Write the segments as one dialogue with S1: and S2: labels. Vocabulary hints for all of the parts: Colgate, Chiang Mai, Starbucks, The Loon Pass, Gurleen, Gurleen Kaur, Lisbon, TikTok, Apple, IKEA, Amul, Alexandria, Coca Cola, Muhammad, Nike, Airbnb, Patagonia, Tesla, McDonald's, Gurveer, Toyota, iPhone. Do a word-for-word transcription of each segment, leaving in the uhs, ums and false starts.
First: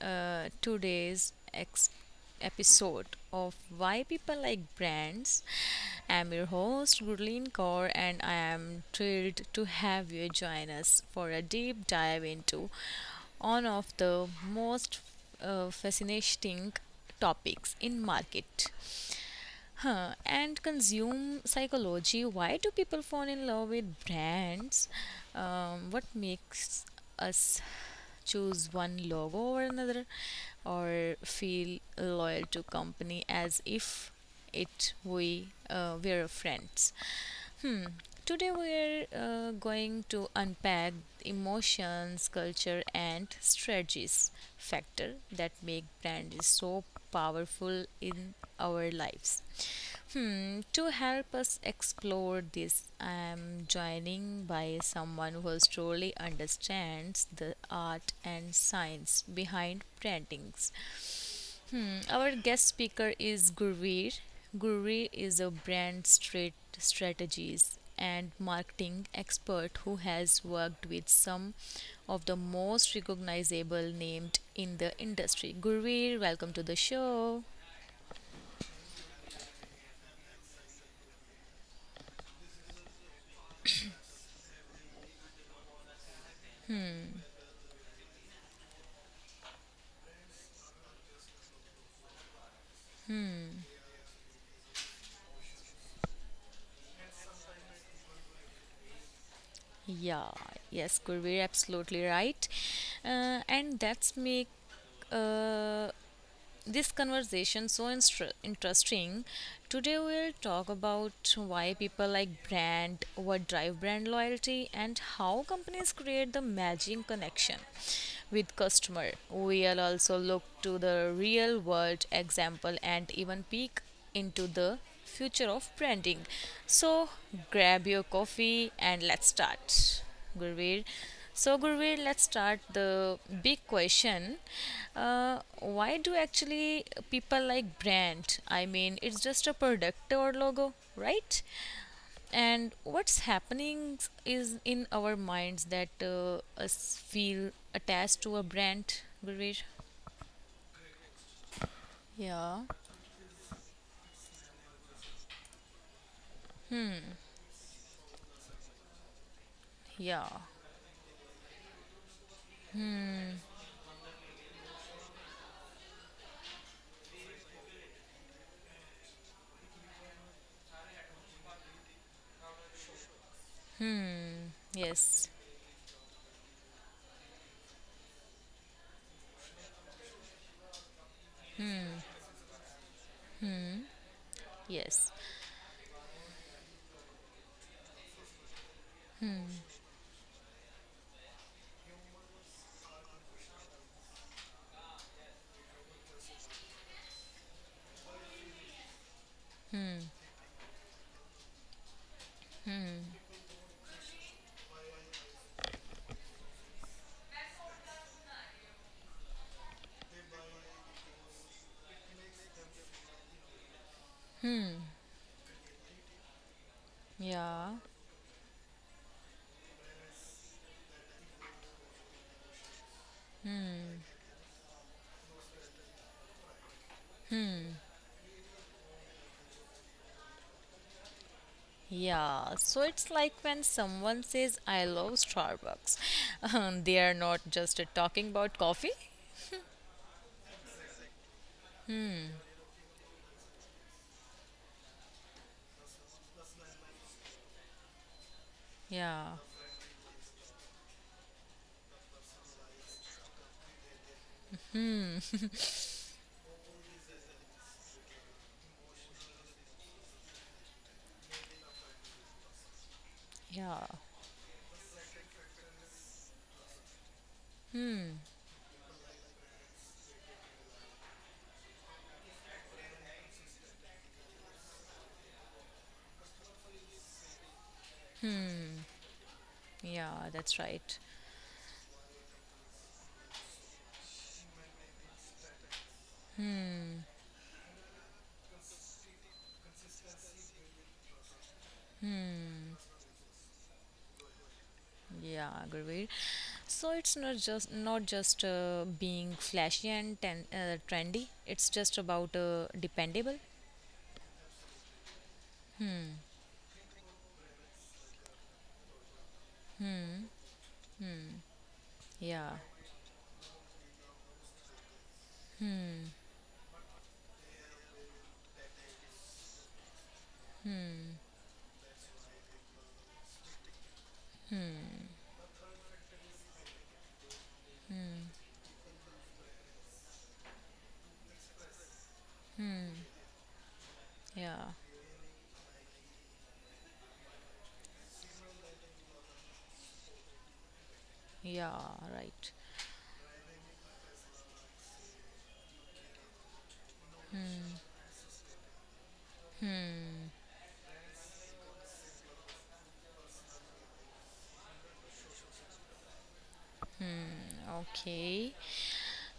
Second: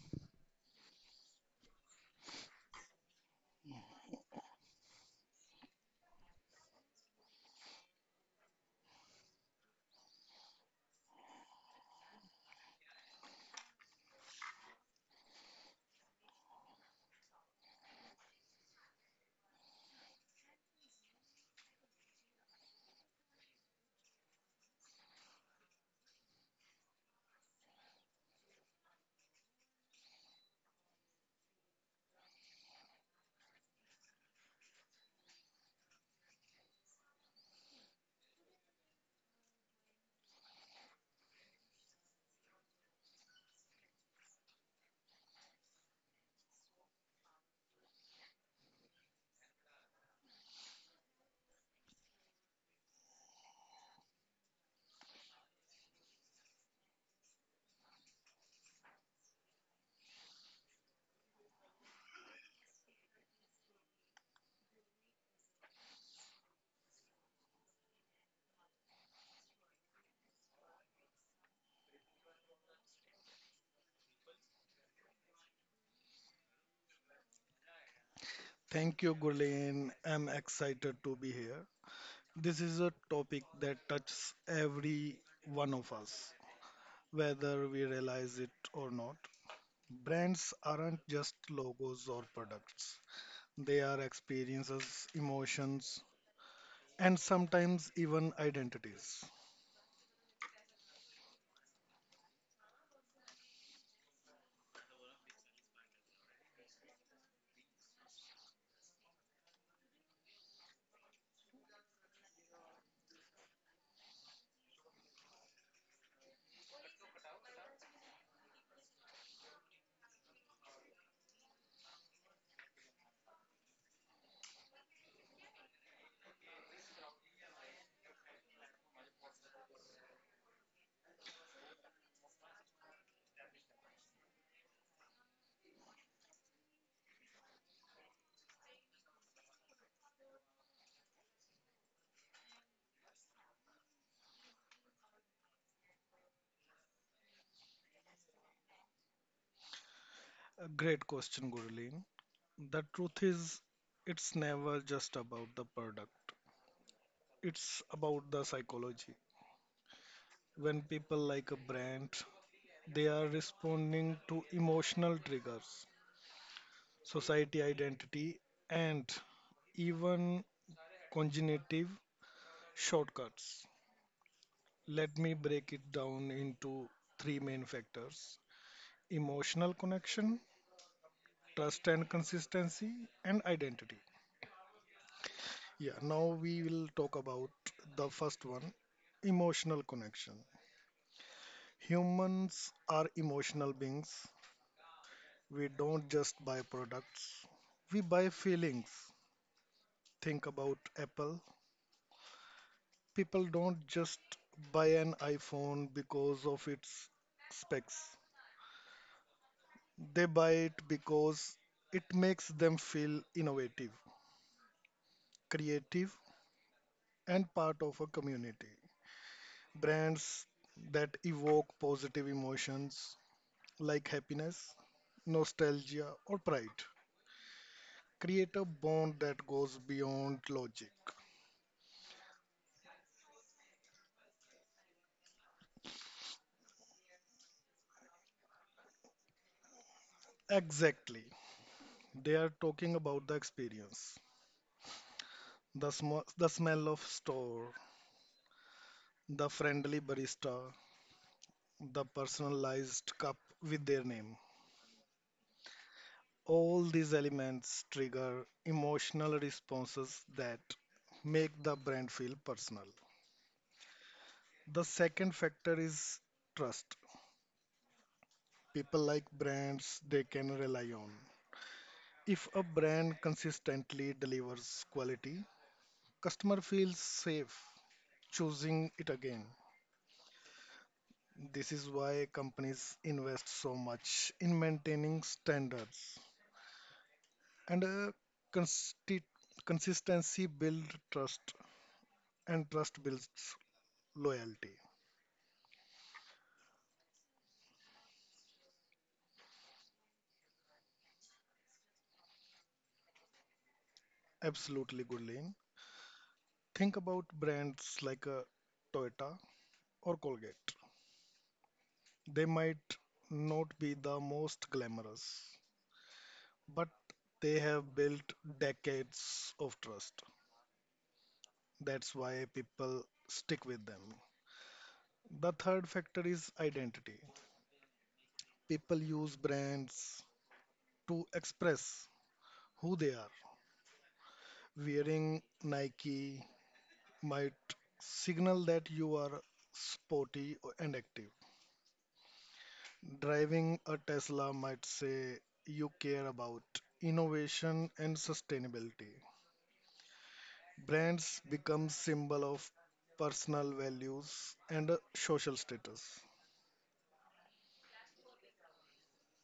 S1: uh, today's ex- episode of Why People Like Brands. I'm your host, Gurleen Kaur, and I am thrilled to have you join us for a deep dive into one of the most uh, fascinating topics in market. Huh. And consume psychology. Why do people fall in love with brands? Um, what makes us choose one logo or another, or feel loyal to company as if it we uh, were friends? Hmm. Today we're uh, going to unpack emotions, culture, and strategies factor that make brands so powerful in our lives. Hmm, to help us explore this, I'm joining by someone who truly understands the art and science behind branding. Hmm, our guest speaker is Gurveer. Gurveer is a brand straight strategies and marketing expert who has worked with some of the most recognizable named in the industry. Gurveer, welcome to the show.
S2: Thank you, Gurleen. I'm excited to be here. This is a topic that touches every one of us, whether we realize it or not. Brands aren't just logos or products, they are experiences, emotions, and sometimes even identities.
S1: Yeah, yes, Gurveer, absolutely right. Uh, and that's make uh, this conversation so instr- interesting. Today we'll talk about why people like brand, what drive brand loyalty, and how companies create the magic connection with customer. We'll also look to the real world example and even peek into the future of branding. So grab your coffee and let's start. Gurveer. So, Gurveer, let's start the big question. Uh, why do actually people like brand? I mean, it's just a product or logo, right? And what's happening is in our minds that uh, us feel attached to a brand, Gurveer?
S2: A great question, Gurleen.
S1: Yeah,
S2: The truth is, it's never just about the product, it's about the psychology.
S1: yeah,
S2: When people like a brand, they are responding to emotional triggers, society identity, and even cognitive shortcuts. Let me
S1: yes,
S2: break it down into three main factors: emotional connection, trust and consistency, and identity.
S1: yes,
S2: Yeah, now we will talk about the first one: emotional connection. Humans are emotional beings. We don't just buy products, we buy feelings. Think about Apple. People don't just buy an iPhone because of its specs, they buy it because it makes them feel innovative, creative, and
S1: yeah.
S2: part of a community. Brands that evoke positive emotions like happiness, nostalgia, or pride create a bond that goes beyond logic.
S1: Yeah, so it's like when someone says, I love Starbucks. Um, they are not just uh, talking about coffee.
S2: Exactly. They are talking about the experience. The, sm- the smell of store,
S1: Yeah,
S2: the friendly barista, the personalized cup with their name. All these elements trigger emotional responses that make the brand feel personal.
S1: yeah,
S2: The second factor is trust. People like brands they can rely on. If a brand consistently delivers quality, customer feels safe choosing it again.
S1: yeah, that's right.
S2: This is why companies invest so much in maintaining standards. And uh, consti- consistency builds trust, and trust builds loyalty.
S1: Yeah, Gurveer. So it's not just not just uh, being flashy and ten, uh, trendy. It's just about uh, dependable.
S2: Absolutely, Gurleen. Think about brands like uh, Toyota or Colgate. They
S1: Yeah,
S2: might not be the most glamorous, but they have built decades of trust. That's why people stick with them. The third factor is identity. People use brands to express who they are.
S1: yeah,
S2: Wearing Nike might signal that you are sporty and active.
S1: yeah, right.
S2: Driving a Tesla might say you care about innovation and sustainability. Brands become symbol of personal values and uh, social status.
S1: Okay,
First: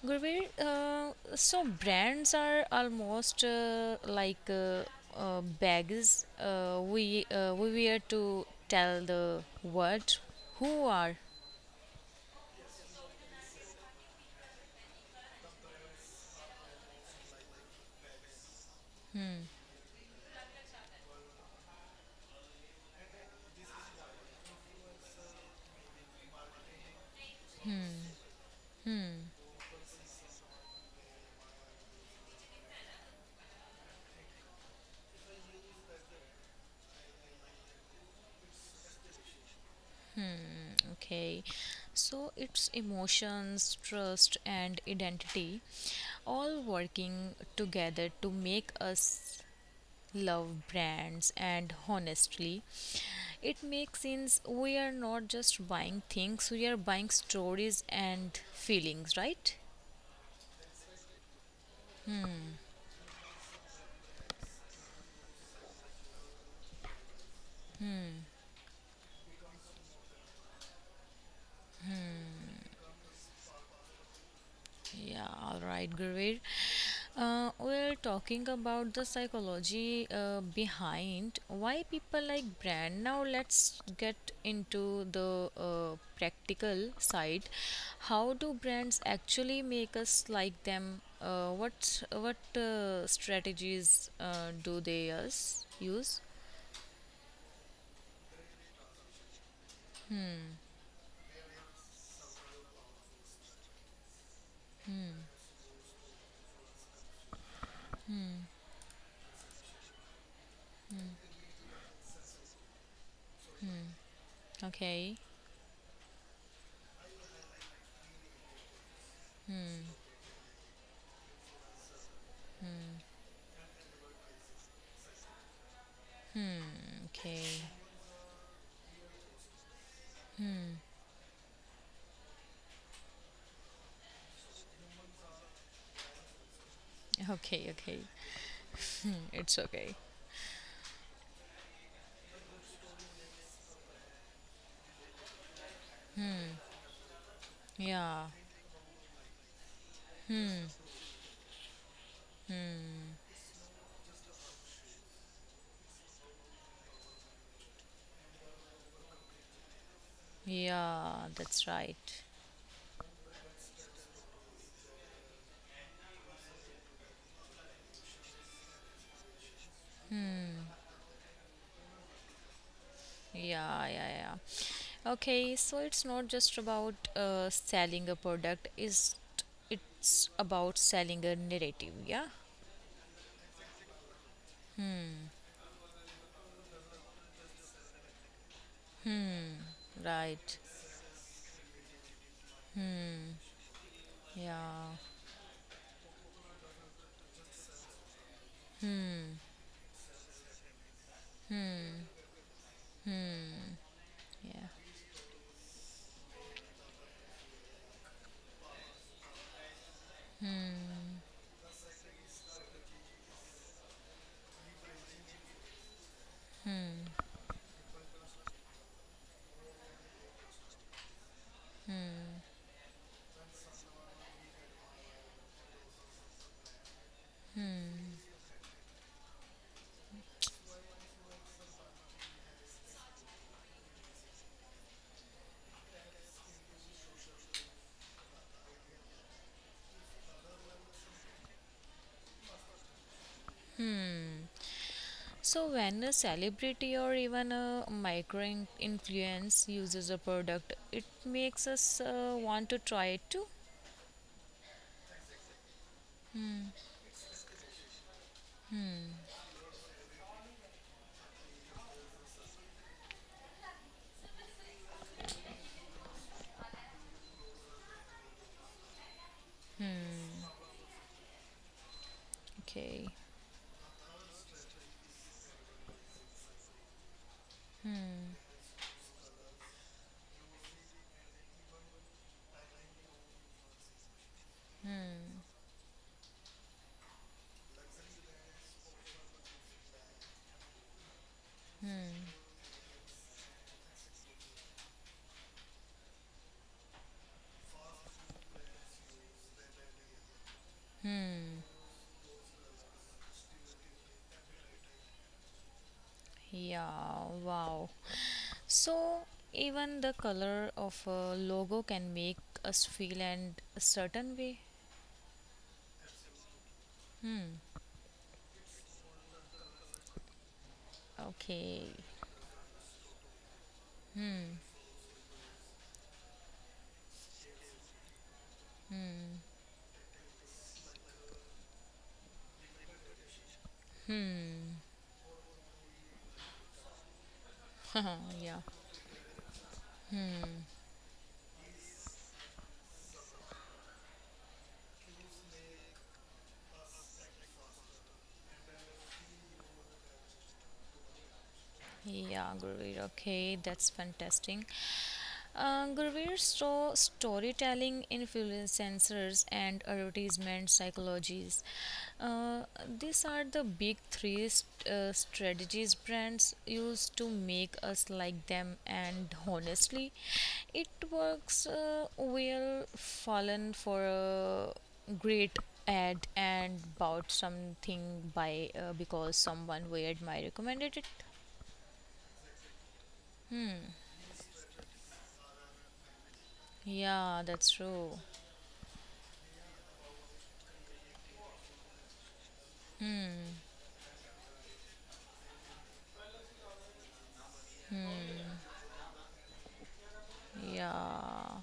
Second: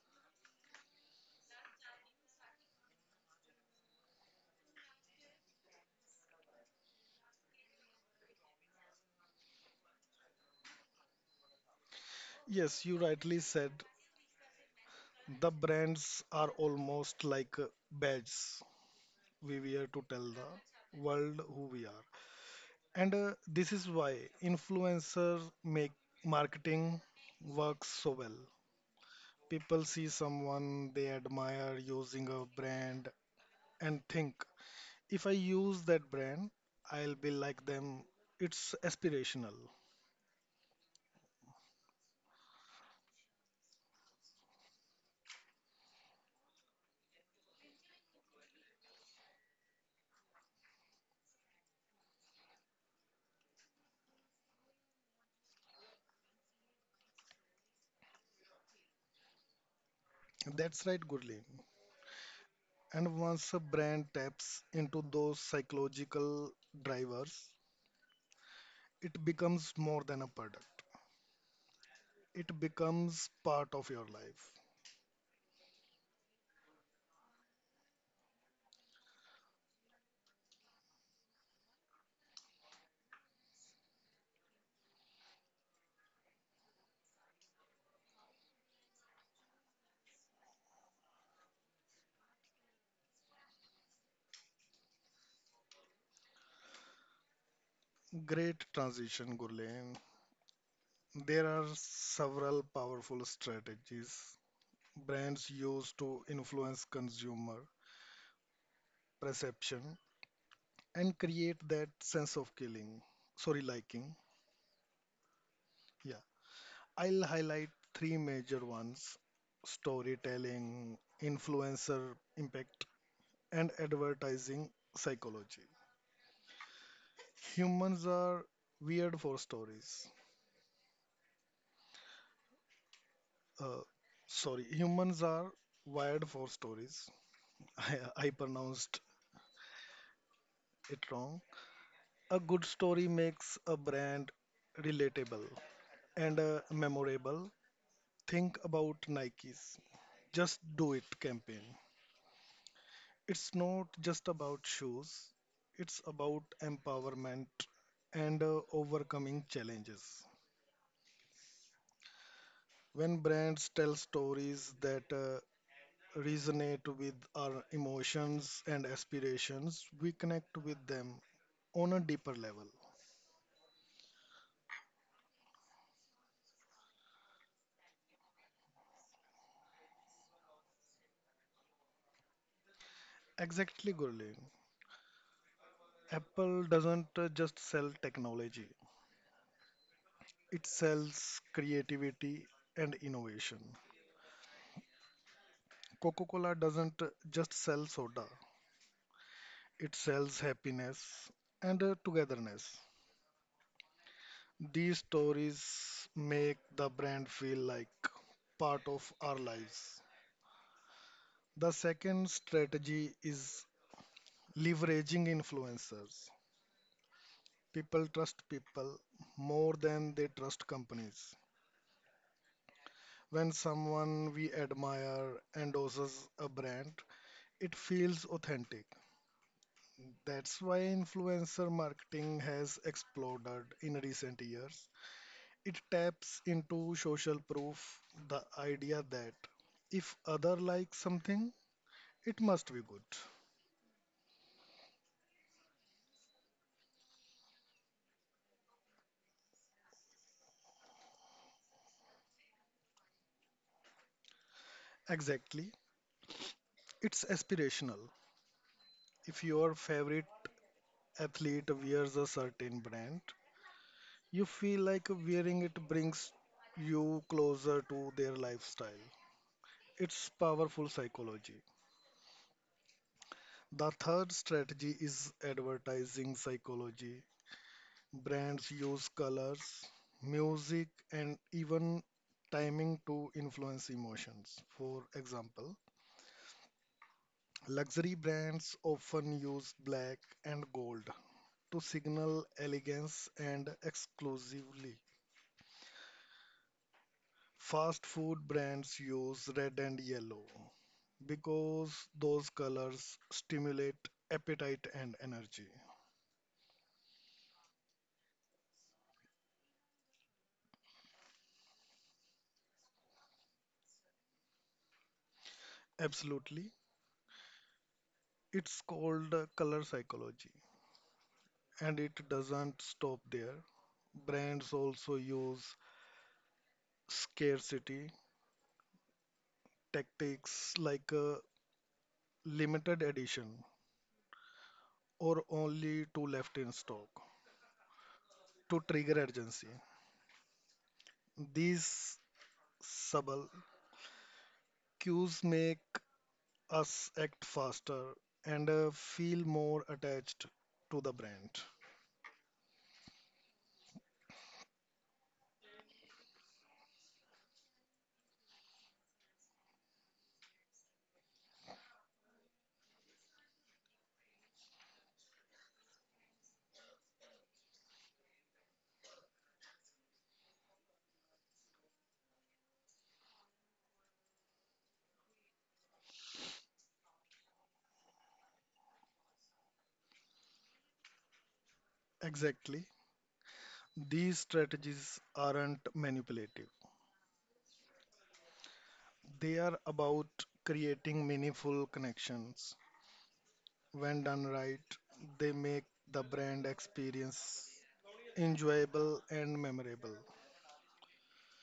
S1: Gurveer. Uh, so brands are almost uh, like uh, uh, bags uh, we uh, we wear to tell the world who are.
S2: Yes, you rightly said the brands are almost like uh, badges we wear to tell the world who we are. And uh, this is why influencer make marketing works so well. People see someone they admire using a brand and think, if I use that brand, I'll be like them. It's aspirational.
S1: Okay, so it's emotions, trust, and identity all working together to make us love brands, and honestly it makes sense. We are not just buying things, we are buying stories and feelings, right?
S2: That's right, Gurleen. And once a brand taps into those psychological drivers, it becomes more than a product. It becomes part of your life.
S1: Yeah, all right, Gurveer. Uh, we're talking about the psychology uh, behind why people like brand. Now, let's get into the uh, practical side. How do brands actually make us like them? Uh, what what uh, strategies uh, do they us use?
S2: Great transition, Gurleen. There are several powerful strategies brands use to influence consumer perception and create that sense of killing, sorry, liking.
S1: Okay,
S2: Yeah, I'll highlight three major ones: storytelling, influencer impact, and advertising psychology.
S1: okay,
S2: Humans are weird for stories. Uh, Sorry, humans are wired for stories.
S1: okay,
S2: I,
S1: okay.
S2: I pronounced
S1: Mm, it's okay.
S2: it wrong. A good story makes a brand relatable and uh, memorable.
S1: Yeah,
S2: Think about Nike's Just Do It campaign. It's not just about shoes, it's about empowerment and uh, overcoming challenges.
S1: yeah, that's right.
S2: When brands tell stories that uh, resonate with our emotions and aspirations, we connect with them on a deeper level.
S1: Yeah, yeah, yeah. Okay, so it's not just about uh, selling a product, is it's about selling a narrative, yeah?
S2: Exactly, Gurleen. Apple doesn't uh, just sell technology,
S1: Right.
S2: it sells creativity and innovation.
S1: Yeah,
S2: Coca Cola doesn't uh, just sell soda, it sells happiness and uh, togetherness.
S1: yeah.
S2: These stories make the brand feel like part of our lives.
S1: Hmm.
S2: The second strategy is leveraging influencers. People trust people more than they trust companies. When someone we admire endorses a brand, it feels authentic. That's why influencer marketing has exploded in recent years. It taps into social proof, the idea that if other like something, it must be good.
S1: So when a celebrity or even a micro in- influence uses a product, it makes us uh, want to try it too.
S2: Exactly. It's aspirational. If your favorite athlete wears a certain brand, you feel like wearing it brings you closer to their lifestyle. It's powerful psychology.
S1: Okay.
S2: The third strategy is advertising psychology. Brands use colors, music, and even timing to influence emotions. For example, luxury brands often use black and gold to signal elegance and exclusively. Fast food brands use red and yellow
S1: Hmm.
S2: because those colors stimulate appetite and energy.
S1: Yeah, wow. So, even the color of a logo can make us feel and a certain way.
S2: Absolutely. It's called uh, color psychology,
S1: Okay.
S2: and it doesn't stop there. Brands also use scarcity tactics like uh, limited edition
S1: Hmm.
S2: or only two left in stock
S1: yeah.
S2: to trigger urgency. These subtle cues make us act faster and uh, feel more attached to the brand.
S1: Yeah, Gurveer. Okay, that's fantastic. Uh, Gurveer, so storytelling influence sensors and advertisement psychologies. Uh, these are the big three st- uh, strategies brands use to make us like them, and honestly, it works uh, well. Fallen for a great ad and bought something by uh, because someone weird my recommended it.
S2: Exactly. These strategies aren't manipulative.
S1: Yeah, that's true.
S2: They are about creating meaningful connections. When done right, they make the brand experience enjoyable and memorable.
S1: Yeah.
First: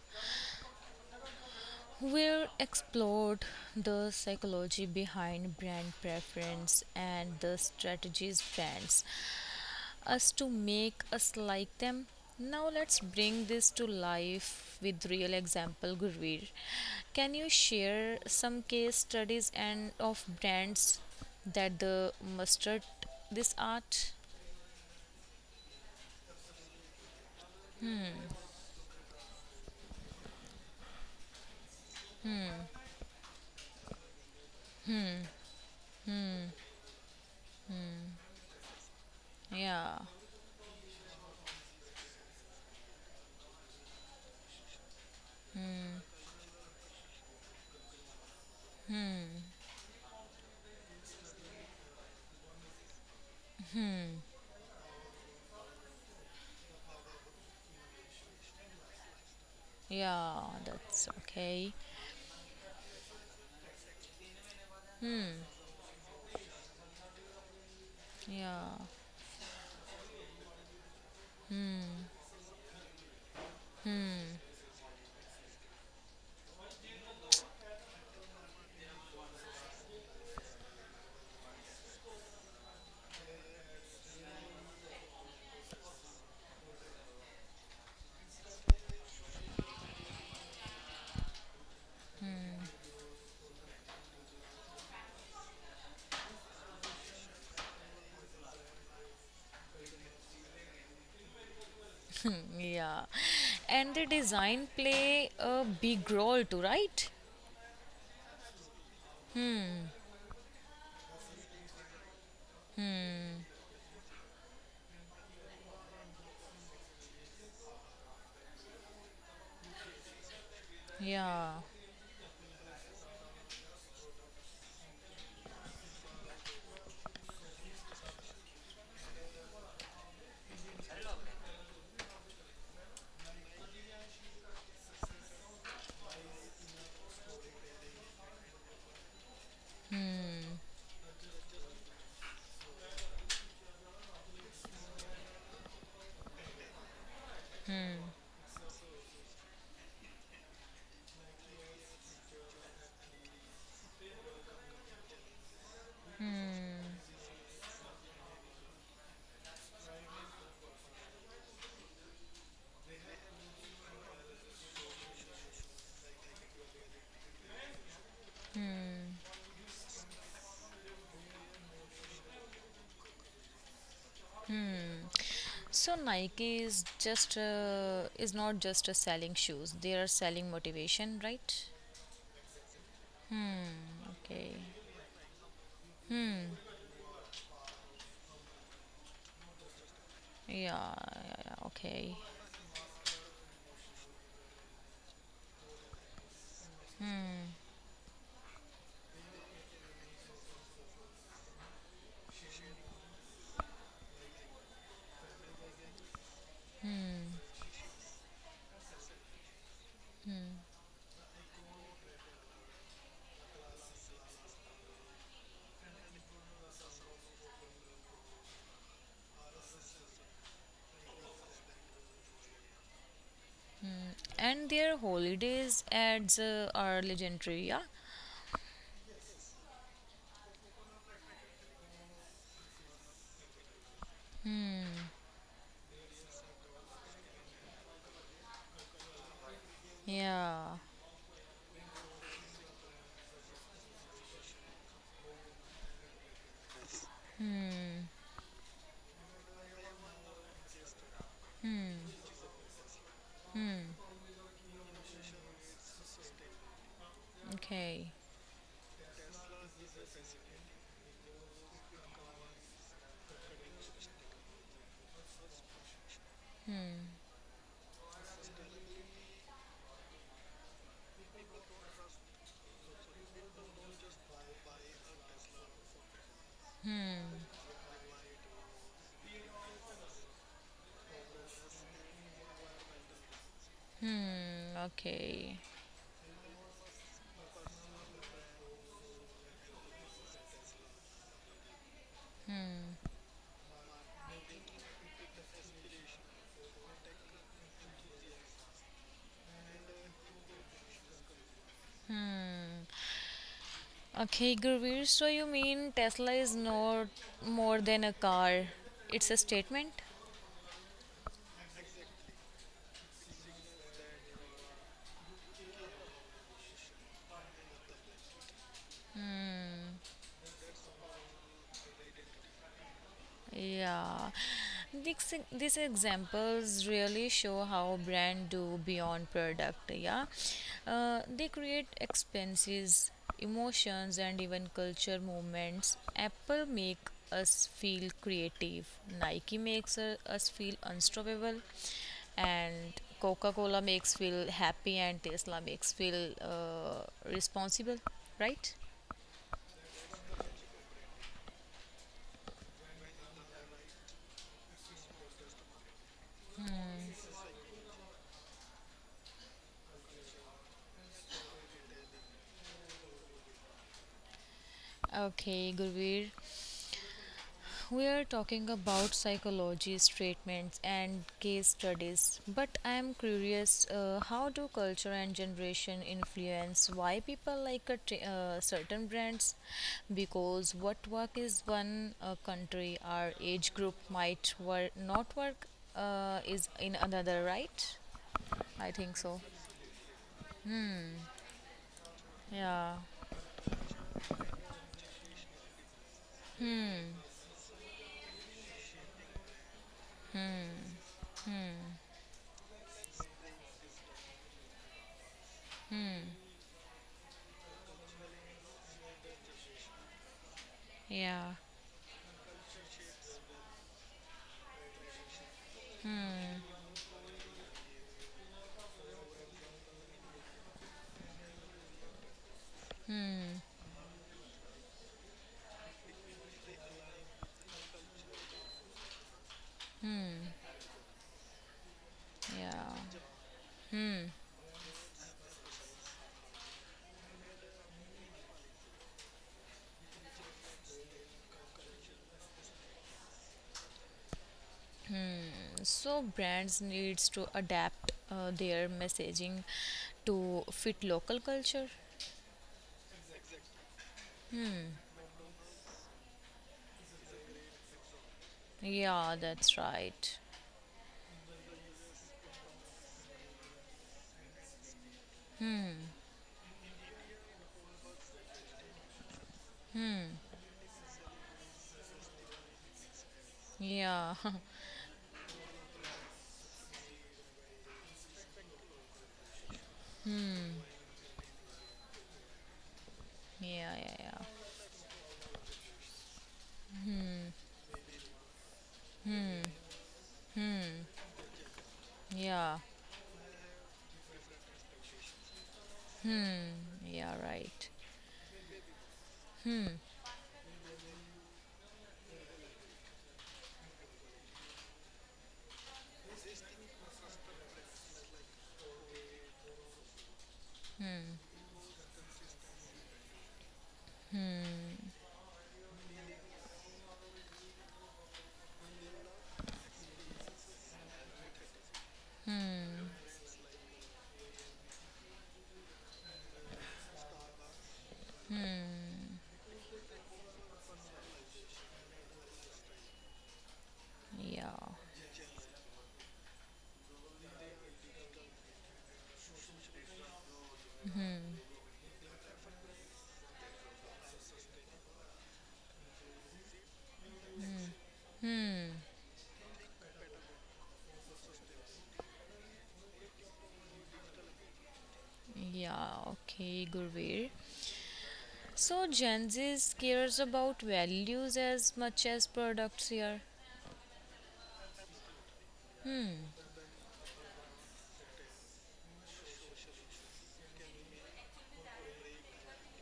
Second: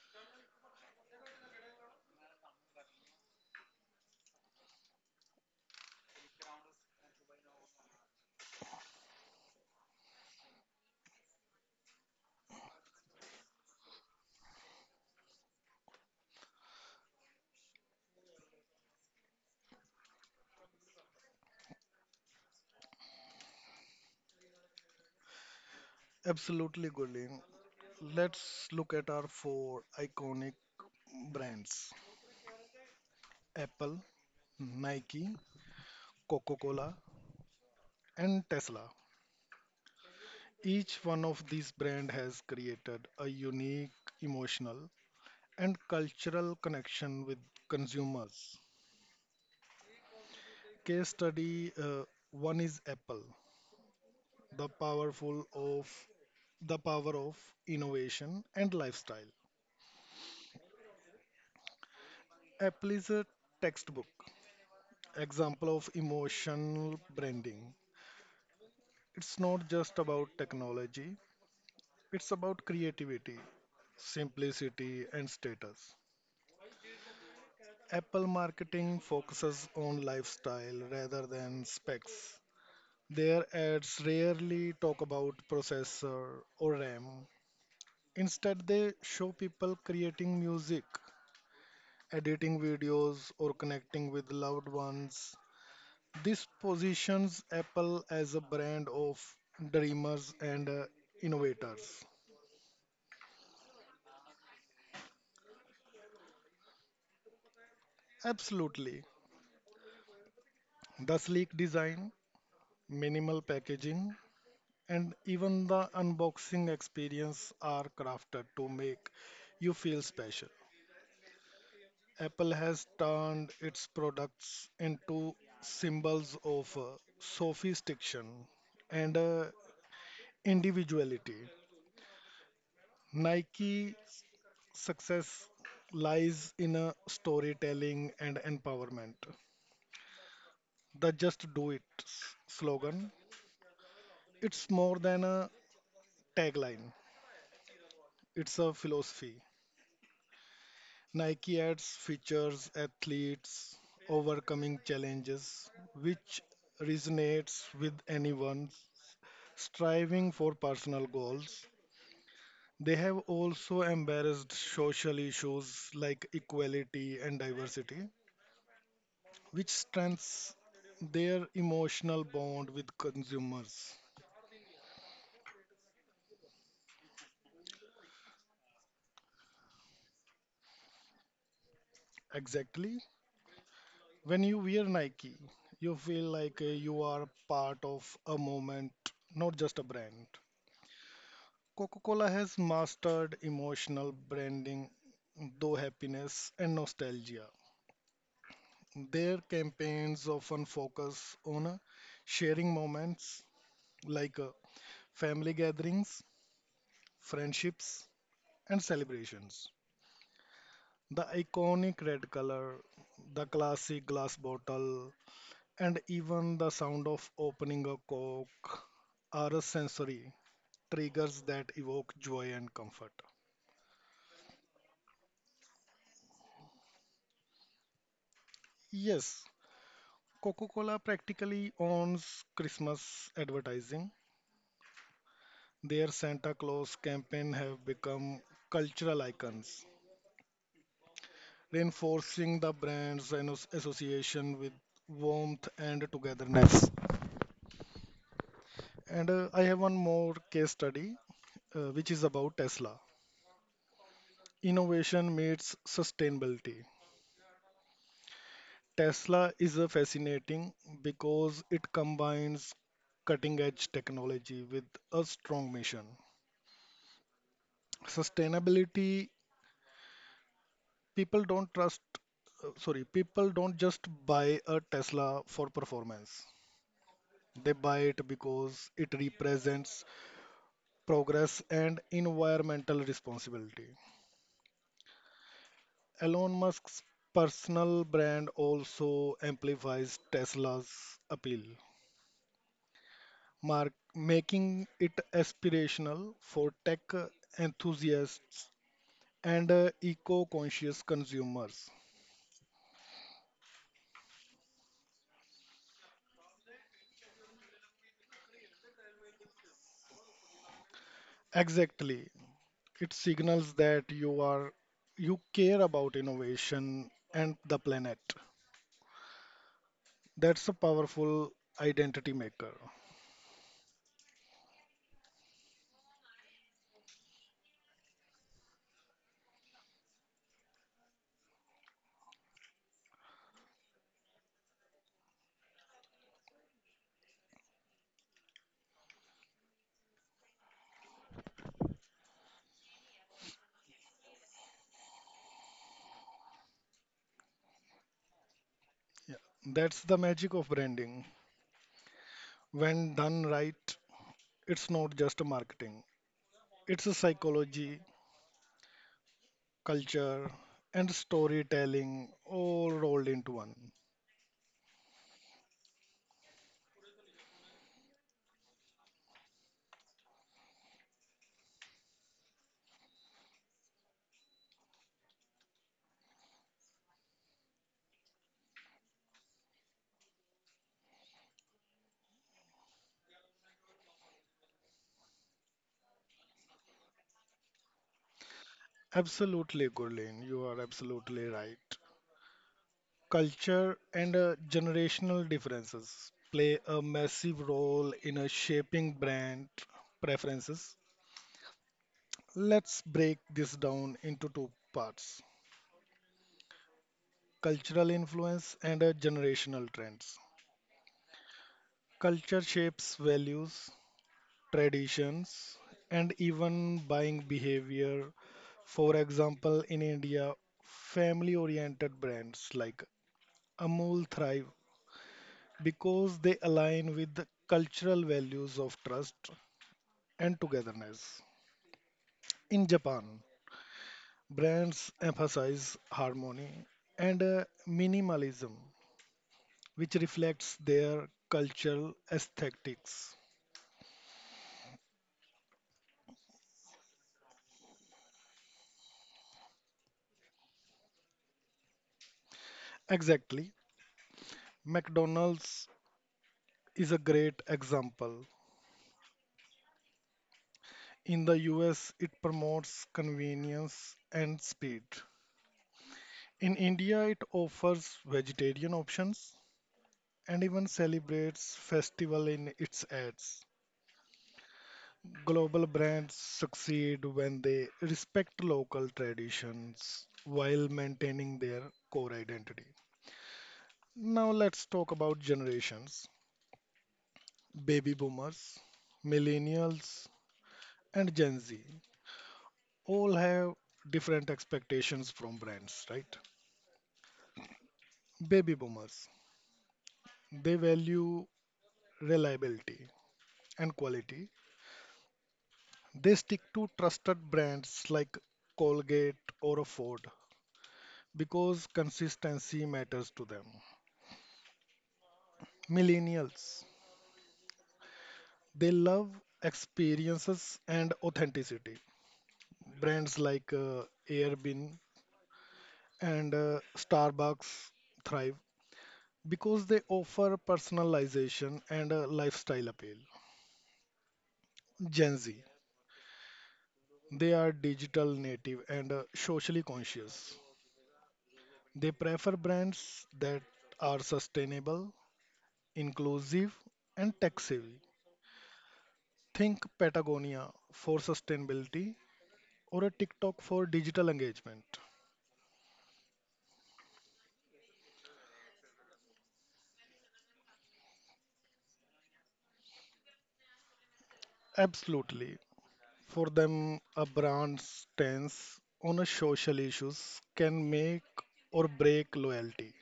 S1: We'll explored the psychology behind brand preference and the strategies brands us to make us like them. Now let's bring this to life with real example, Gurveer. Can you share some case studies and of brands that the mastered this art?
S2: Absolutely, Gulin. Let's look at our four iconic brands: Apple, Nike, Coca Cola, and Tesla.
S1: Yeah.
S2: Each one of these brands has created a unique emotional and cultural connection with consumers. Case study uh, one is Apple, the powerful of the power of innovation and lifestyle.
S1: Yeah, that's okay.
S2: Apple is a textbook example of emotional branding.
S1: Yeah.
S2: It's not just about technology, it's about creativity, simplicity and status. Apple marketing focuses on lifestyle rather than specs. Their ads rarely talk about processor or RAM. Instead, they show people creating music, editing videos, or connecting with loved ones. This positions Apple as a brand of dreamers and uh, innovators.
S1: Yeah. And the design play a big role too, right?
S2: Absolutely. The sleek design, minimal packaging, and even the unboxing experience are crafted to make you feel special.
S1: Yeah.
S2: Apple has turned its products into symbols of uh, sophistication and uh, individuality. Nike's success lies in uh, storytelling and empowerment. The Just Do It s- slogan. it's more than a tagline, it's a philosophy. Nike ads features athletes overcoming challenges, which resonates with anyone striving for personal goals. They have also embraced social issues like equality and diversity, which strengthens their emotional bond with consumers.
S1: So Nike is just uh, is not just a selling shoes. They are selling motivation, right?
S2: Exactly. When
S1: Okay.
S2: you wear Nike, you feel like uh, you are part of a moment, not just a brand.
S1: Yeah, yeah,
S2: Coca
S1: okay.
S2: Cola has mastered emotional branding, though happiness and nostalgia. Their campaigns often focus on uh, sharing moments like uh, family gatherings, friendships, and celebrations. The iconic red color, the classic glass bottle, and even the sound of opening a Coke are a sensory triggers that evoke joy and comfort.
S1: And their holidays ads uh, are legendary. Yeah.
S2: Yes, Coca Cola practically owns Christmas advertising. Their Santa Claus campaign have become cultural icons,
S1: Yeah.
S2: reinforcing the brand's an- association with warmth and togetherness. And uh, I have one more case study, uh, which is about Tesla. Innovation meets sustainability.
S1: Okay.
S2: Tesla is a fascinating because it combines cutting edge technology with a strong mission. Sustainability. people don't trust uh, sorry People don't just buy a Tesla for performance, they buy it because it represents progress and environmental responsibility.
S1: Hmm. Okay.
S2: Elon Musk's personal brand also amplifies Tesla's appeal, mark making it aspirational for tech enthusiasts and uh, eco-conscious consumers.
S1: Okay, Gurveer. So you mean Tesla is not more than a car? It's a statement.
S2: Exactly. It signals that you are you care about innovation and the planet. That's a powerful identity maker.
S1: Yeah, these, these examples really show how brand do beyond product. Yeah, uh, they create experiences, emotions, and even culture movements. Apple make us feel creative. Nike makes uh, us feel unstoppable, and Coca Cola makes feel happy, and Tesla makes feel uh, responsible. Right?
S2: Yeah. That's the magic of branding. When done right, it's not just a marketing. It's a psychology, culture, and storytelling all rolled into one.
S1: Okay, Gurveer. We are talking about psychology, treatments, and case studies. But I am curious, uh, how do culture and generation influence why people like a tr- uh, certain brands? Because what work is one uh, country, our age group might wor- not work uh, is in another, right? I think so.
S2: Absolutely, Gurleen. You are absolutely right.
S1: Yeah,
S2: Culture and uh, generational differences play a massive role in uh, shaping brand preferences. Let's break this down into two parts: cultural influence and uh, generational trends.
S1: yeah,
S2: Culture shapes values, traditions, and even buying behavior. For example, in India, family oriented brands like
S1: hmm,
S2: Amul thrive because they align with the cultural values of trust and togetherness. In
S1: yeah.
S2: Japan, brands emphasize harmony and uh, minimalism, which reflects their cultural aesthetics.
S1: So brands needs to adapt uh, their messaging to fit local culture.
S2: Exactly, McDonald's is a great example.
S1: Yeah, that's right.
S2: In the U S, it promotes convenience and speed. In India, it offers vegetarian options and even celebrates festival in its ads.
S1: Yeah.
S2: Global brands succeed when they respect local traditions while maintaining their core identity.
S1: Yeah, yeah,
S2: Now let's talk about generations. Baby boomers, millennials, and Gen Z
S1: yeah, yeah.
S2: all have different expectations from brands, right?
S1: Hmm. Yeah, right.
S2: Baby boomers, they value reliability and quality. They stick to trusted brands like Colgate or Ford because consistency matters to them.
S1: Hmm.
S2: Millennials, they love experiences and authenticity.
S1: Hmm.
S2: Brands like uh, Airbnb and uh, Starbucks thrive
S1: Hmm.
S2: because they offer personalization and uh, lifestyle appeal.
S1: Yeah,
S2: Gen Z, they are digital native and uh, socially conscious. They prefer brands that are sustainable, inclusive, and tech savvy. Think Patagonia for sustainability or a TikTok for digital engagement.
S1: yeah, okay, Gurveer. So Gen Z cares about values as much as products here.
S2: Absolutely. For them, a brand's stance on a social issues can make or break loyalty.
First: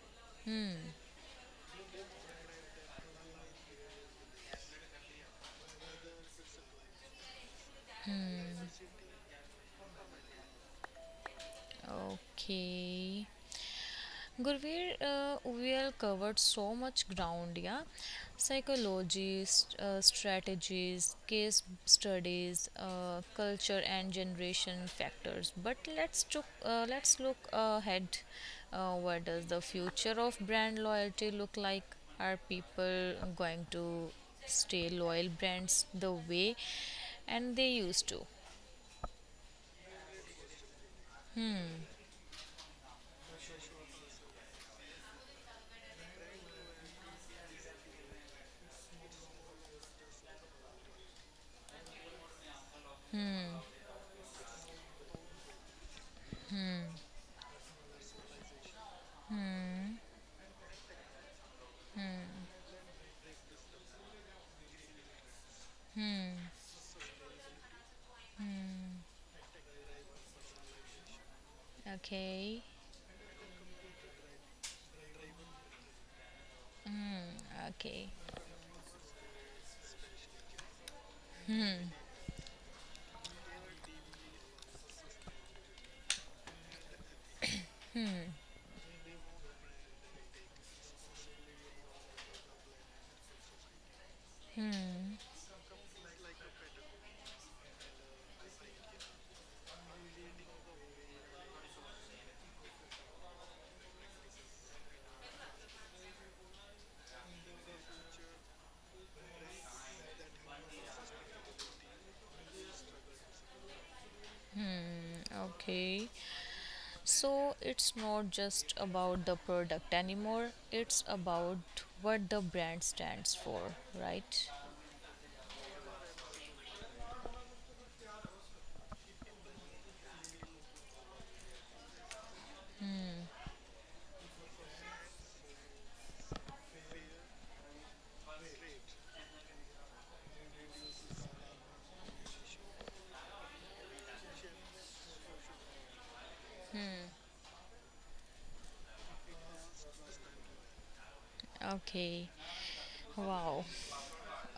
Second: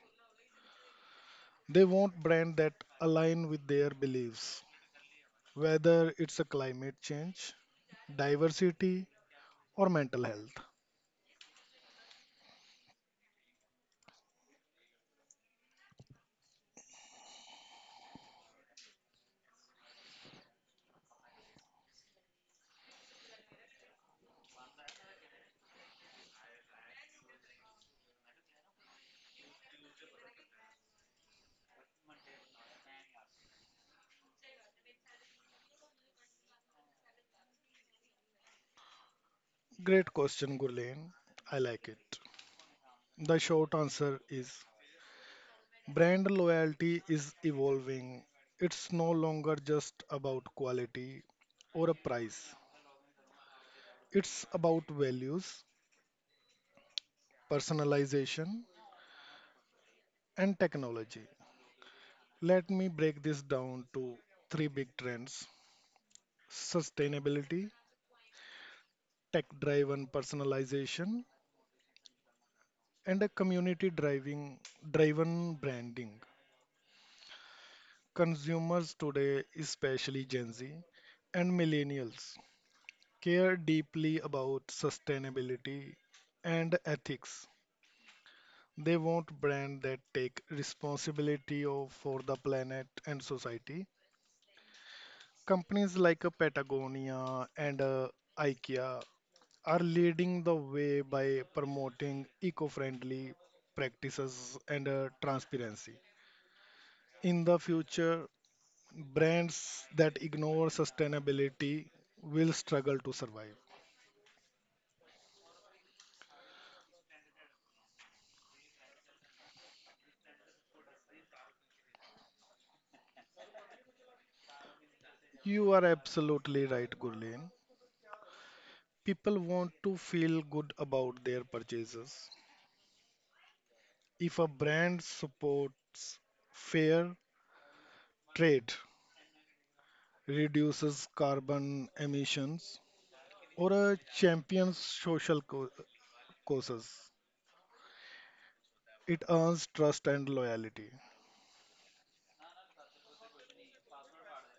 S2: They want brands that align with their beliefs, whether it's a climate change, diversity, or mental health.
S1: Okay, Gurveer, uh, we have covered so much ground, yeah. Psychology, st- uh, strategies, case studies, uh, culture and generation factors. But let's took, uh, let's look ahead. Uh, what does the future of brand loyalty look like? Are people going to stay loyal brands the way and they used to?
S2: Great question, Gurleen. I like it. The short answer is brand loyalty is evolving. It's no longer just about quality or a price.
S1: Hmm.
S2: It's about values personalization,
S1: Hmm.
S2: and technology. Let me break this down to three big trends:
S1: Hmm.
S2: sustainability, tech driven personalization,
S1: Okay.
S2: and a community driving driven branding.
S1: Okay.
S2: Consumers today, especially Gen Z and millennials, care deeply about sustainability and ethics. They want brands that take responsibility of- for the planet and society. Companies like uh, Patagonia and uh, IKEA are leading the way by promoting eco friendly practices and uh, transparency. In the future, brands that ignore sustainability will struggle to survive.
S1: Okay. So it's not just about the product anymore, it's about what the brand stands for, right?
S2: You are absolutely right, Gurleen. People want to feel good about their purchases. If a brand supports fair trade, reduces carbon emissions, or a champion's social co- causes. It earns trust and loyalty.
S1: Okay, wow.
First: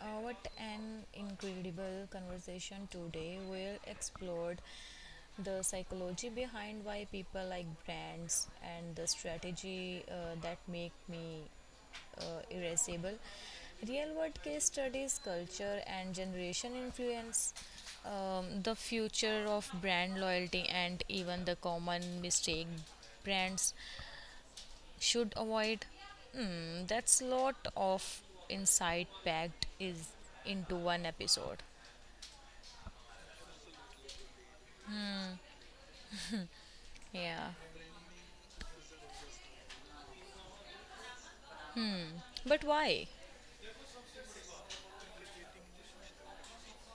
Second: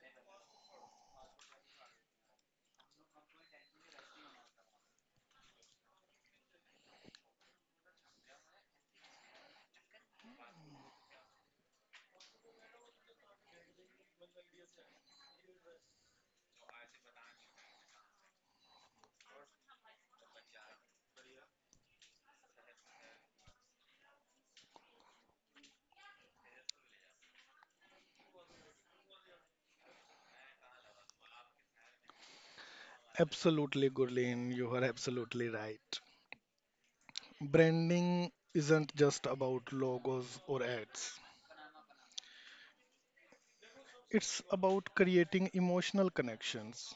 S1: Uh, what an incredible conversation today. We'll explore the psychology behind why people like brands and the strategy uh, that make me uh, irascible. Real world case studies, culture, and generation influence, um, the future of brand loyalty, and even the common mistake brands should avoid. Hmm, that's lot of insight packed is into one episode.
S2: Absolutely, Gurleen, you are absolutely right.
S1: Yeah,
S2: Branding isn't just about logos or ads,
S1: but why.
S2: it's about creating emotional connections,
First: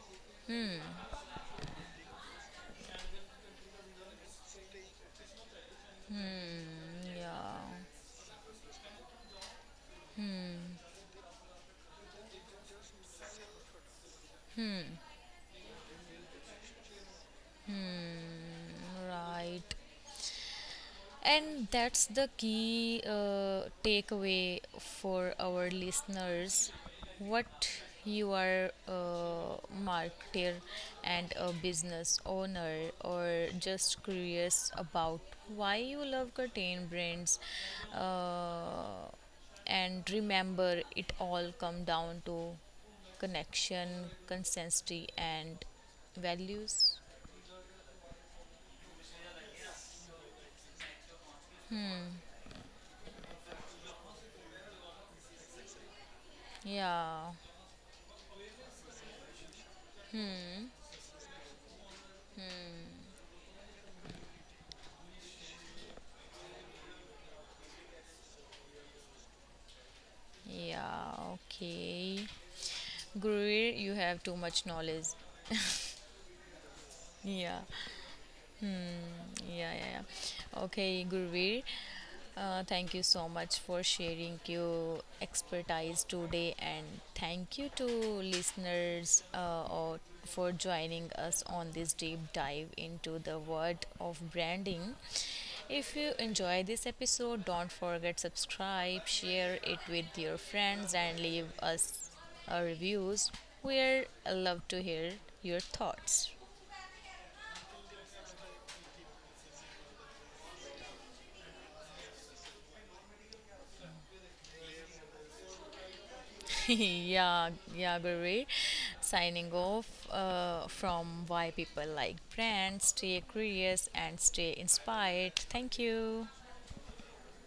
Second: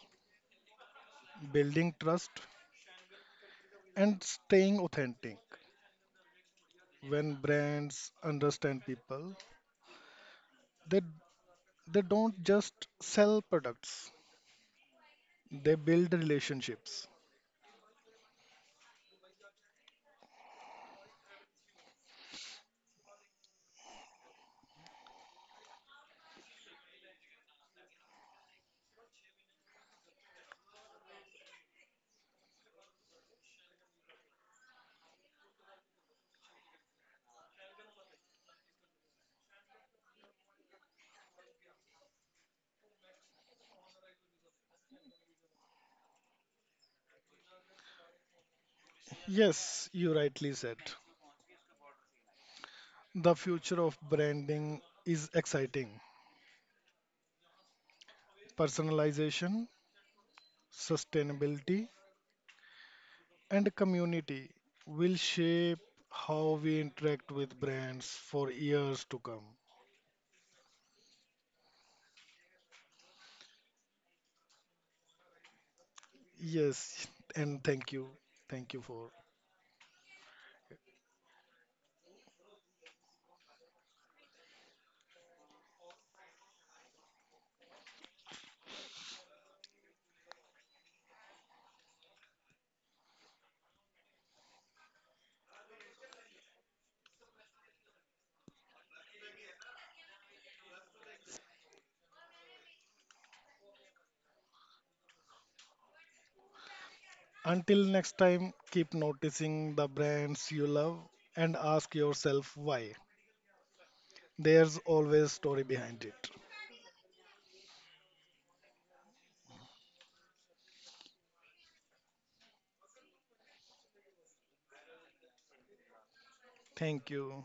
S2: building trust, and staying authentic.
S1: Hmm.
S2: When
S1: Yeah,
S2: brands understand people, they, they don't just sell products, they build relationships.
S1: right. And that's the key uh, takeaway for our listeners. What you are a marketer and a business owner, or just curious about why you love curtain brands, uh, and remember it all come down to connection, consistency, and values.
S2: Yes, you rightly said. The future of branding is exciting.
S1: Yeah.
S2: Personalization, sustainability, and community will shape how we interact with brands for years to come.
S1: Yeah, okay. Greer, you have too much knowledge.
S2: Yes,
S1: Yeah.
S2: and thank you. Thank you for.
S1: Yeah, yeah, yeah, okay, Gurveer. Uh, thank you so much for sharing your expertise today, and thank you to listeners uh, or for joining us on this deep dive into the world of branding. If you enjoy this episode, don't forget subscribe, share it with your friends, and leave us uh, reviews. We love to hear your thoughts.
S2: Until next time, keep noticing the brands you love and ask yourself why. There's always story behind it.
S1: Yeah, yeah, Guri. Signing off uh, from Why People Like Brands. Stay curious and stay inspired. Thank you.
S2: Thank you.